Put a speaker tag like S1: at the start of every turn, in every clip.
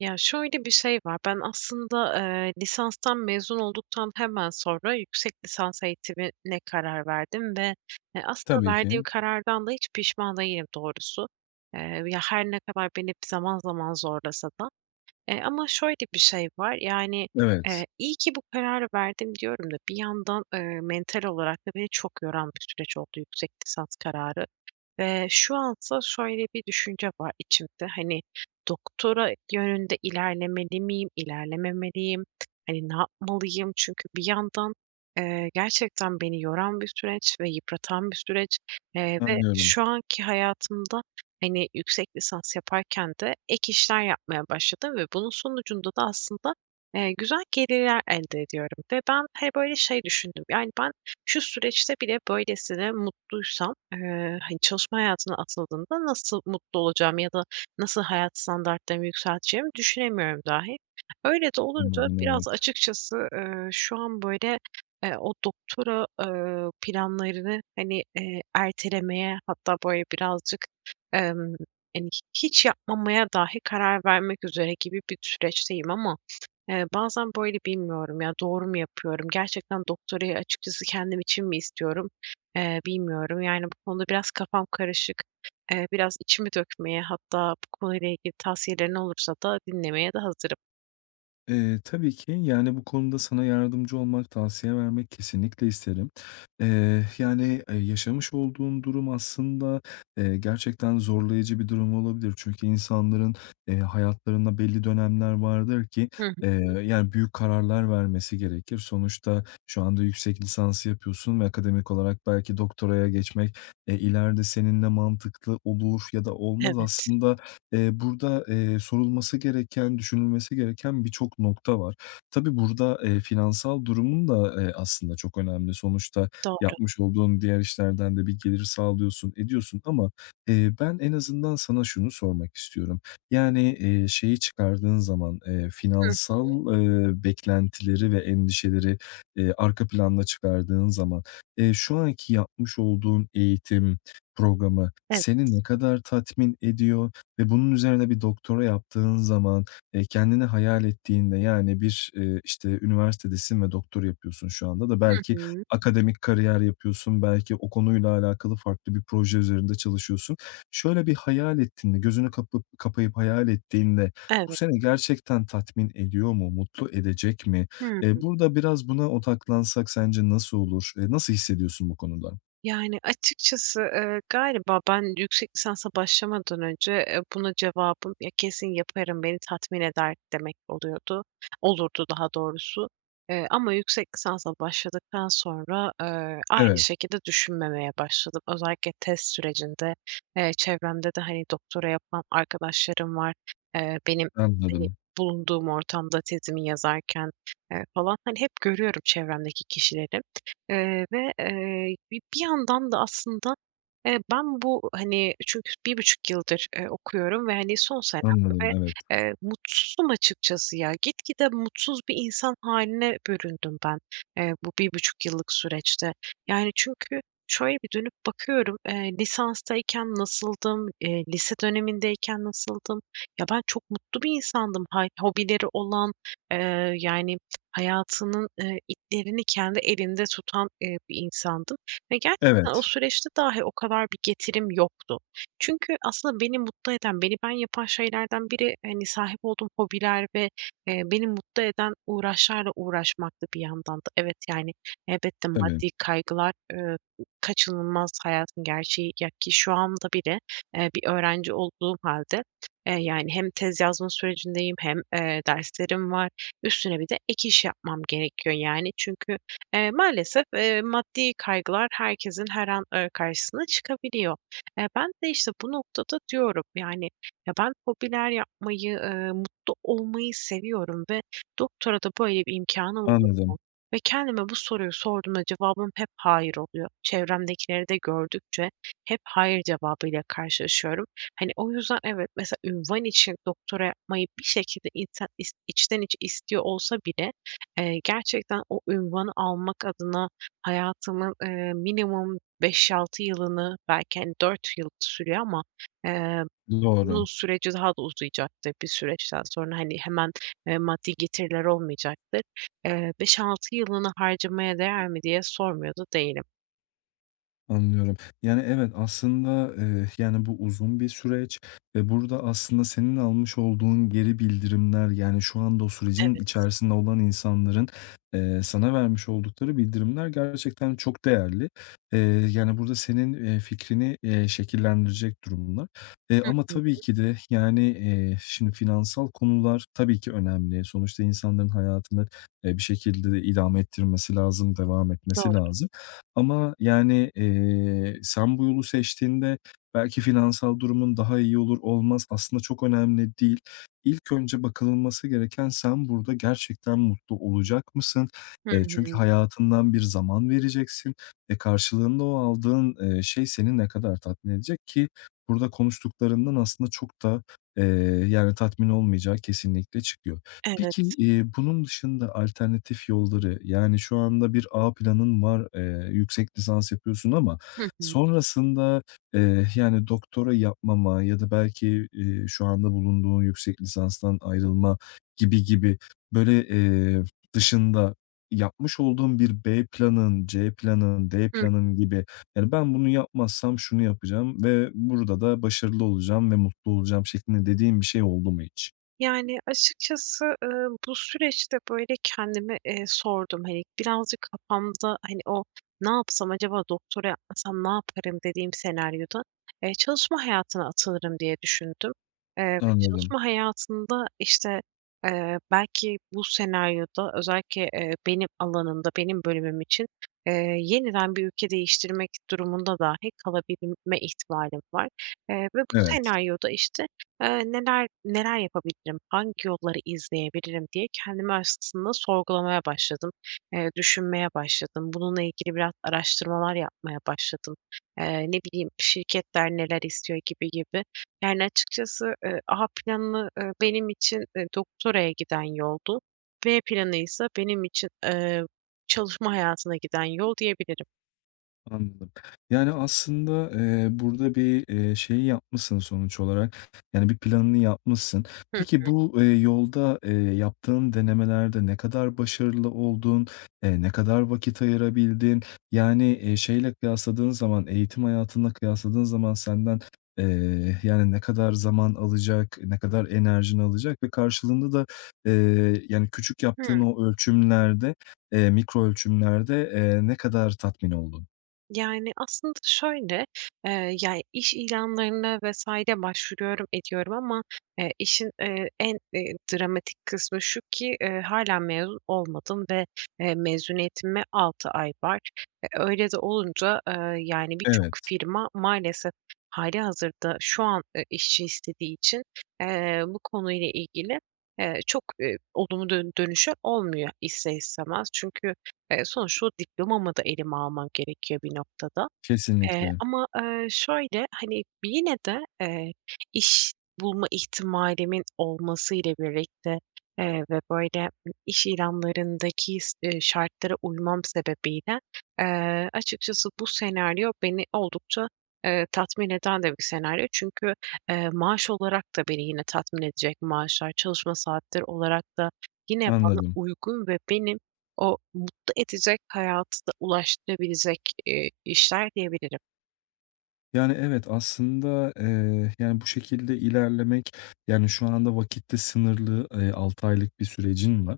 S1: Ya, şöyle bir şey var, ben aslında, lisanstan mezun olduktan hemen sonra yüksek lisans eğitimine karar verdim ve, aslında
S2: Tabii
S1: verdiğim
S2: ki.
S1: karardan da hiç pişman değilim doğrusu. Ya, her ne kadar beni zaman zaman zorlasa da, ama şöyle bir şey var, yani,
S2: Evet,
S1: iyi ki bu kararı verdim diyorum da bir yandan, mental olarak da beni çok yoran bir süreç oldu yüksek lisans kararı ve şu ansa şöyle bir düşünce var içimde, hani, doktora yönünde ilerlemeli miyim, ilerlememeliyim, hani, ne yapmalıyım? Çünkü bir yandan, gerçekten beni yoran bir süreç ve yıpratan bir süreç, ve
S2: anlıyorum.
S1: şu anki hayatımda. Hani, yüksek lisans yaparken de ek işler yapmaya başladım ve bunun sonucunda da aslında, güzel gelirler elde ediyorum ve ben, hani, böyle şey düşündüm, yani, ben şu süreçte bile böylesine mutluysam, hani, çalışma hayatına atıldığımda nasıl mutlu olacağım ya da nasıl hayat standartlarımı yükselteceğimi düşünemiyorum dahi. Öyle de olunca
S2: Anladım,
S1: biraz
S2: evet.
S1: açıkçası, şu an böyle, o doktora, planlarını, hani, ertelemeye hatta böyle birazcık, Emm, yani, hiç yapmamaya dahi karar vermek üzere gibi bir süreçteyim ama, bazen böyle bilmiyorum ya, doğru mu yapıyorum? Gerçekten doktorayı açıkçası kendim için mi istiyorum, bilmiyorum. Yani, bu konuda biraz kafam karışık. Biraz içimi dökmeye hatta bu konuyla ilgili tavsiyelerin olursa da dinlemeye de hazırım.
S2: Tabii ki, bu konuda sana yardımcı olmak, tavsiye vermek kesinlikle isterim. Yaşamış olduğun durum aslında, gerçekten zorlayıcı bir durum olabilir. Çünkü insanların hayatlarında belli dönemler vardır ki,
S1: Hı hı.
S2: eee, büyük kararlar vermesi gerekir. Sonuçta şu anda yüksek lisansı yapıyorsun ve akademik olarak belki doktoraya geçmek, ileride seninle mantıklı olur ya da olmaz.
S1: Evet.
S2: Aslında burada sorulması gereken, düşünülmesi gereken birçok nokta var. Tabii burada finansal durumun da, aslında çok önemli. Sonuçta
S1: Doğru.
S2: yapmış olduğun diğer işlerden de bir gelir sağlıyorsun, ediyorsun ama, ben en azından sana şunu sormak istiyorum. Yani, şeyi çıkardığın zaman,
S1: Hı.
S2: finansal, beklentileri ve endişeleri, arka planda çıkardığın zaman, şu anki yapmış olduğun eğitim programı
S1: Evet.
S2: seni ne kadar tatmin ediyor? Ve bunun üzerine bir doktora yaptığın zaman, kendini hayal ettiğinde, bir, işte, üniversitedesin ve doktor yapıyorsun şu anda da
S1: Hı
S2: belki
S1: hı.
S2: akademik kariyer yapıyorsun, belki o konuyla alakalı farklı bir proje üzerinde çalışıyorsun. Şöyle bir hayal ettiğinde, gözünü kapıp kapayıp hayal ettiğinde bu
S1: Evet.
S2: seni gerçekten tatmin ediyor mu, mutlu edecek mi?
S1: Hı.
S2: Burada biraz buna odaklansak sence nasıl olur? Nasıl hissediyorsun bu konuda?
S1: Yani, açıkçası, galiba ben yüksek lisansa başlamadan önce, buna cevabım, "Ya, kesin yaparım, beni tatmin eder." demek oluyordu. Olurdu daha doğrusu. Ama yüksek lisansa başladıktan sonra, aynı
S2: Evet,
S1: şekilde düşünmemeye başladım. Özellikle test sürecinde, çevremde de, hani, doktora yapan arkadaşlarım var. Benim, hani,
S2: anladım,
S1: bulunduğum ortamda tezimi yazarken, falan, hani, hep görüyorum çevremdeki kişileri. Ve, bir yandan da aslında, ben bu, hani, çünkü 1,5 yıldır, okuyorum ve, hani, son senem
S2: anladım.
S1: ve,
S2: Evet.
S1: mutsuzum açıkçası ya. Gitgide mutsuz bir insan haline büründüm ben, bu 1,5 yıllık süreçte. Yani, çünkü şöyle bir dönüp bakıyorum, lisanstayken nasıldım, lise dönemindeyken nasıldım? Ya, ben çok mutlu bir insandım. Hay hobileri olan, yani hayatının, iplerini kendi elinde tutan, bir insandım ve gerçekten o
S2: Evet,
S1: süreçte dahi o kadar bir getirim yoktu. Çünkü aslında beni mutlu eden, beni ben yapan şeylerden biri, hani, sahip olduğum hobiler ve, beni mutlu eden uğraşlarla uğraşmaktı bir yandan da. Evet, yani, elbette
S2: tabii.
S1: maddi kaygılar, kaçınılmaz hayatın gerçeği ya ki şu anda bile, bir öğrenci olduğum hâlde, yani, hem tez yazma sürecindeyim hem, derslerim var. Üstüne bir de ek iş yapmam gerekiyor yani. Çünkü, maalesef, maddi kaygılar herkesin her an, karşısına çıkabiliyor. Ben de, işte, bu noktada diyorum, yani, ya, ben hobiler yapmayı, mutlu olmayı seviyorum ve doktora da böyle bir imkânım olur
S2: Anladım.
S1: mu? Ve kendime bu soruyu sorduğumda cevabım hep hayır oluyor. Çevremdekileri de gördükçe hep hayır cevabıyla karşılaşıyorum. Hani, o yüzden evet, mesela ünvan için doktora yapmayı bir şekilde insan içten içe istiyor olsa bile, gerçekten o ünvanı almak adına hayatımın, minimum 5-6 yılını belki, hani, 4 yıl sürüyor ama, eee,
S2: Doğru,
S1: bunun süreci daha da uzayacaktır bir süreçten sonra. Hani, hemen, maddi getiriler olmayacaktır. 5-6 yılını harcamaya değer mi diye sormuyor da değilim.
S2: anlıyorum. Yani, evet, aslında, bu uzun bir süreç ve burada aslında senin almış olduğun geri bildirimler, yani, şu anda o sürecin
S1: Evet.
S2: içerisinde olan insanların, sana vermiş oldukları bildirimler gerçekten çok değerli. Eee, Burada senin, fikrini, şekillendirecek durumlar. Eee,
S1: Hı
S2: ama
S1: hı.
S2: tabii ki de, yani, eee, şimdi finansal konular tabii ki önemli. Sonuçta insanların hayatını, bir şekilde de idame ettirmesi lazım, devam etmesi
S1: Doğru.
S2: lazım. Ama, sen bu yolu seçtiğinde belki finansal durumun daha iyi olur olmaz aslında çok önemli değil. İlk önce bakılması gereken sen burada gerçekten mutlu olacak mısın?
S1: Hı
S2: Çünkü
S1: hı.
S2: hayatından bir zaman vereceksin. E, karşılığında o aldığın, şey seni ne kadar tatmin edecek ki burada konuştuklarından aslında çok da, eee, tatmin olmayacağı kesinlikle çıkıyor. Peki,
S1: Evet.
S2: eee, bunun dışında alternatif yolları, yani, şu anda bir A planın var, yüksek lisans yapıyorsun ama
S1: Hı.
S2: sonrasında, doktora yapmama ya da belki, şu anda bulunduğun yüksek lisanstan ayrılma gibi gibi, böyle, dışında yapmış olduğun bir B planın, C planın, D
S1: Hı.
S2: planın gibi, yani, "Ben bunu yapmazsam şunu yapacağım ve burada da başarılı olacağım ve mutlu olacağım." şeklinde dediğin bir şey oldu mu hiç?
S1: Yani, açıkçası, bu süreçte, böyle, kendime, sordum, hani, birazcık kafamda, hani, o "Ne yapsam acaba doktora yapmasam ne yaparım?" dediğim senaryoda, çalışma hayatına atılırım diye düşündüm. Ve
S2: Anladım.
S1: çalışma hayatında, işte, belki bu senaryoda özellikle, benim alanımda, benim bölümüm için, eee, yeniden bir ülke değiştirmek durumunda dahi kalabilme ihtimalim var. Ve bu
S2: Evet.
S1: senaryoda, işte, neler neler yapabilirim, hangi yolları izleyebilirim diye kendimi aslında sorgulamaya başladım, düşünmeye başladım. Bununla ilgili biraz araştırmalar yapmaya başladım. Ne bileyim, şirketler neler istiyor gibi gibi. Yani açıkçası, A planı, benim için, doktoraya giden yoldu. B planı ise benim için, çalışma hayatına giden yol diyebilirim.
S2: Anladım. Yani, aslında, burada bir, şeyi yapmışsın sonuç olarak, yani, bir planını yapmışsın. Peki bu yolda, yaptığın denemelerde ne kadar başarılı oldun? Ne kadar vakit ayırabildin? Yani, şeyle kıyasladığın zaman, eğitim hayatınla kıyasladığın zaman senden, ne kadar zaman alacak, ne kadar enerjini alacak ve karşılığında da, küçük
S1: Hı.
S2: yaptığın o ölçümlerde, mikro ölçümlerde, ne kadar tatmin oldun?
S1: Yani, aslında şöyle, yani, iş ilanlarına vesaire başvuruyorum, ediyorum ama, işin, en, dramatik kısmı şu ki, hâlâ mezun olmadım ve, mezuniyetime 6 ay var. Öyle de olunca, yani, birçok
S2: Evet,
S1: firma maalesef hali hazırda şu an, işçi istediği için, bu konuyla ilgili, çok, olumlu dönüşü olmuyor ister istemez. Çünkü, sonuçta o diplomamı da elime almam gerekiyor bir noktada. Eee,
S2: kesinlikle.
S1: ama, şöyle, hani, yine de, iş bulma ihtimalimin olmasıyla birlikte, ve böyle, iş ilanlarındaki s şartlara uymam sebebiyle, açıkçası bu senaryo beni oldukça, tatmin eden de bir senaryo. Çünkü, maaş olarak da beni yine tatmin edecek maaşlar, çalışma saatleri olarak da yine bana
S2: Anladım.
S1: uygun ve benim o mutlu edecek hayata da ulaştırabilecek, işler diyebilirim.
S2: Yani, evet, aslında, bu şekilde ilerlemek, yani, şu anda vakitte sınırlı, 6 aylık bir sürecin var.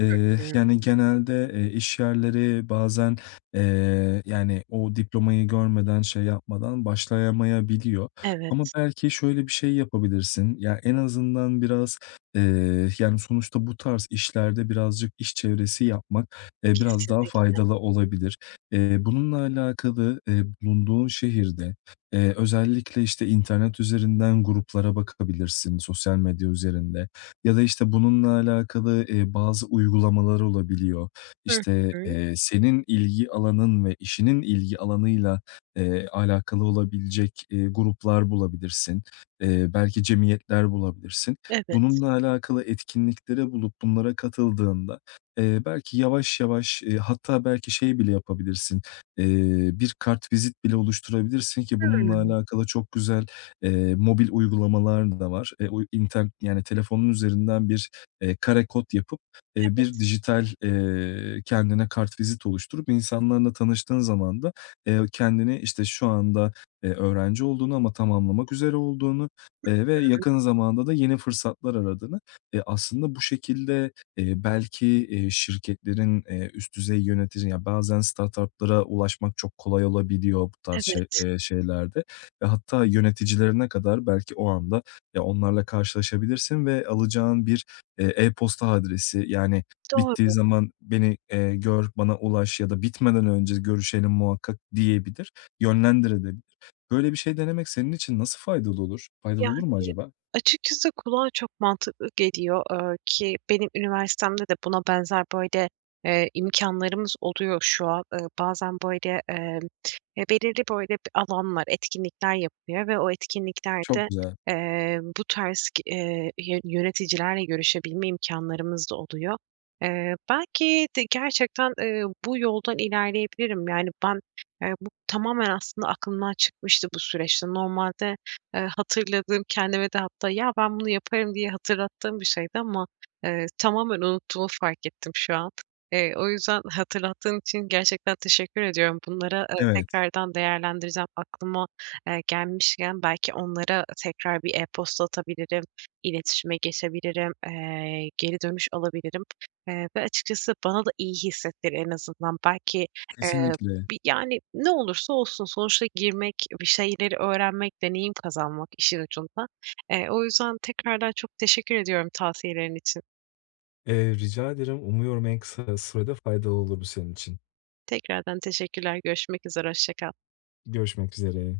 S2: Eee,
S1: Hı.
S2: yani, genelde, eee, iş yerleri bazen, o diplomayı görmeden, şey yapmadan başlayamayabiliyor. Ama
S1: Evet,
S2: belki şöyle bir şey yapabilirsin, yani en azından biraz, sonuçta bu tarz işlerde birazcık iş çevresi yapmak, biraz daha
S1: kesinlikle.
S2: faydalı olabilir. Bununla alakalı, bulunduğun şehirde özellikle, işte, internet üzerinden gruplara bakabilirsin, sosyal medya üzerinde ya da, işte, bununla alakalı, bazı uygulamalar olabiliyor.
S1: Hı
S2: İşte,
S1: hı.
S2: eee, senin ilgi alanın ve işinin ilgi alanıyla, alakalı olabilecek, gruplar bulabilirsin. Belki cemiyetler bulabilirsin.
S1: Evet.
S2: Bununla alakalı etkinliklere bulup bunlara katıldığında, belki yavaş yavaş, hatta belki şey bile yapabilirsin. Bir kartvizit bile oluşturabilirsin ki bununla
S1: Hımm.
S2: alakalı çok güzel, mobil uygulamalar da var. E, o internet yani telefonun üzerinden bir, kare kod yapıp, bir
S1: Evet,
S2: dijital, kendine kartvizit oluşturup insanlarla tanıştığın zaman da, kendini, işte, şu anda, öğrenci olduğunu ama tamamlamak üzere olduğunu, ve yakın zamanda da yeni fırsatlar aradığını, aslında bu şekilde, belki şirketlerin, üst düzey yönetici ya, bazen startup'lara ulaşmak çok kolay olabiliyor bu tarz
S1: evet.
S2: şeylerde ve hatta yöneticilerine kadar belki o anda, ya, onlarla karşılaşabilirsin ve alacağın bir, e-posta adresi, yani,
S1: Doğru.
S2: bittiği zaman beni, gör, bana ulaş ya da bitmeden önce görüşelim muhakkak diyebilir, yönlendirebilir. Böyle bir şey denemek senin için nasıl faydalı olur? Faydalı olur mu
S1: Yani,
S2: acaba?
S1: açıkçası kulağa çok mantıklı geliyor, ki benim üniversitemde de buna benzer, böyle, imkânlarımız oluyor şu an. Bazen, böyle, belirli, böyle, bir alanlar, etkinlikler yapılıyor ve o
S2: Çok
S1: etkinliklerde,
S2: güzel.
S1: bu tarz k yöneticilerle görüşebilme imkânlarımız da oluyor. Belki de gerçekten, bu yoldan ilerleyebilirim. Yani, ben, bu tamamen aslında aklımdan çıkmıştı bu süreçte. Normalde, hatırladığım, kendime de hatta "Ya, ben bunu yaparım." diye hatırlattığım bir şeydi ama, tamamen unuttuğumu fark ettim şu an. O yüzden hatırlattığın için gerçekten teşekkür ediyorum. Bunlara,
S2: Evet,
S1: tekrardan değerlendireceğim. Aklıma, gelmişken belki onlara tekrar bir e-posta atabilirim, iletişime geçebilirim, geri dönüş alabilirim, ve açıkçası bana da iyi hissettir en azından. Belki, eee
S2: kesinlikle.
S1: Bi yani, ne olursa olsun sonuçta girmek, bir şeyleri öğrenmek, deneyim kazanmak işin ucunda. O yüzden tekrardan çok teşekkür ediyorum tavsiyelerin için.
S2: Rica ederim. Umuyorum en kısa sürede faydalı olur bu senin için.
S1: Tekrardan teşekkürler. Görüşmek üzere, hoşça kal.
S2: Görüşmek üzere.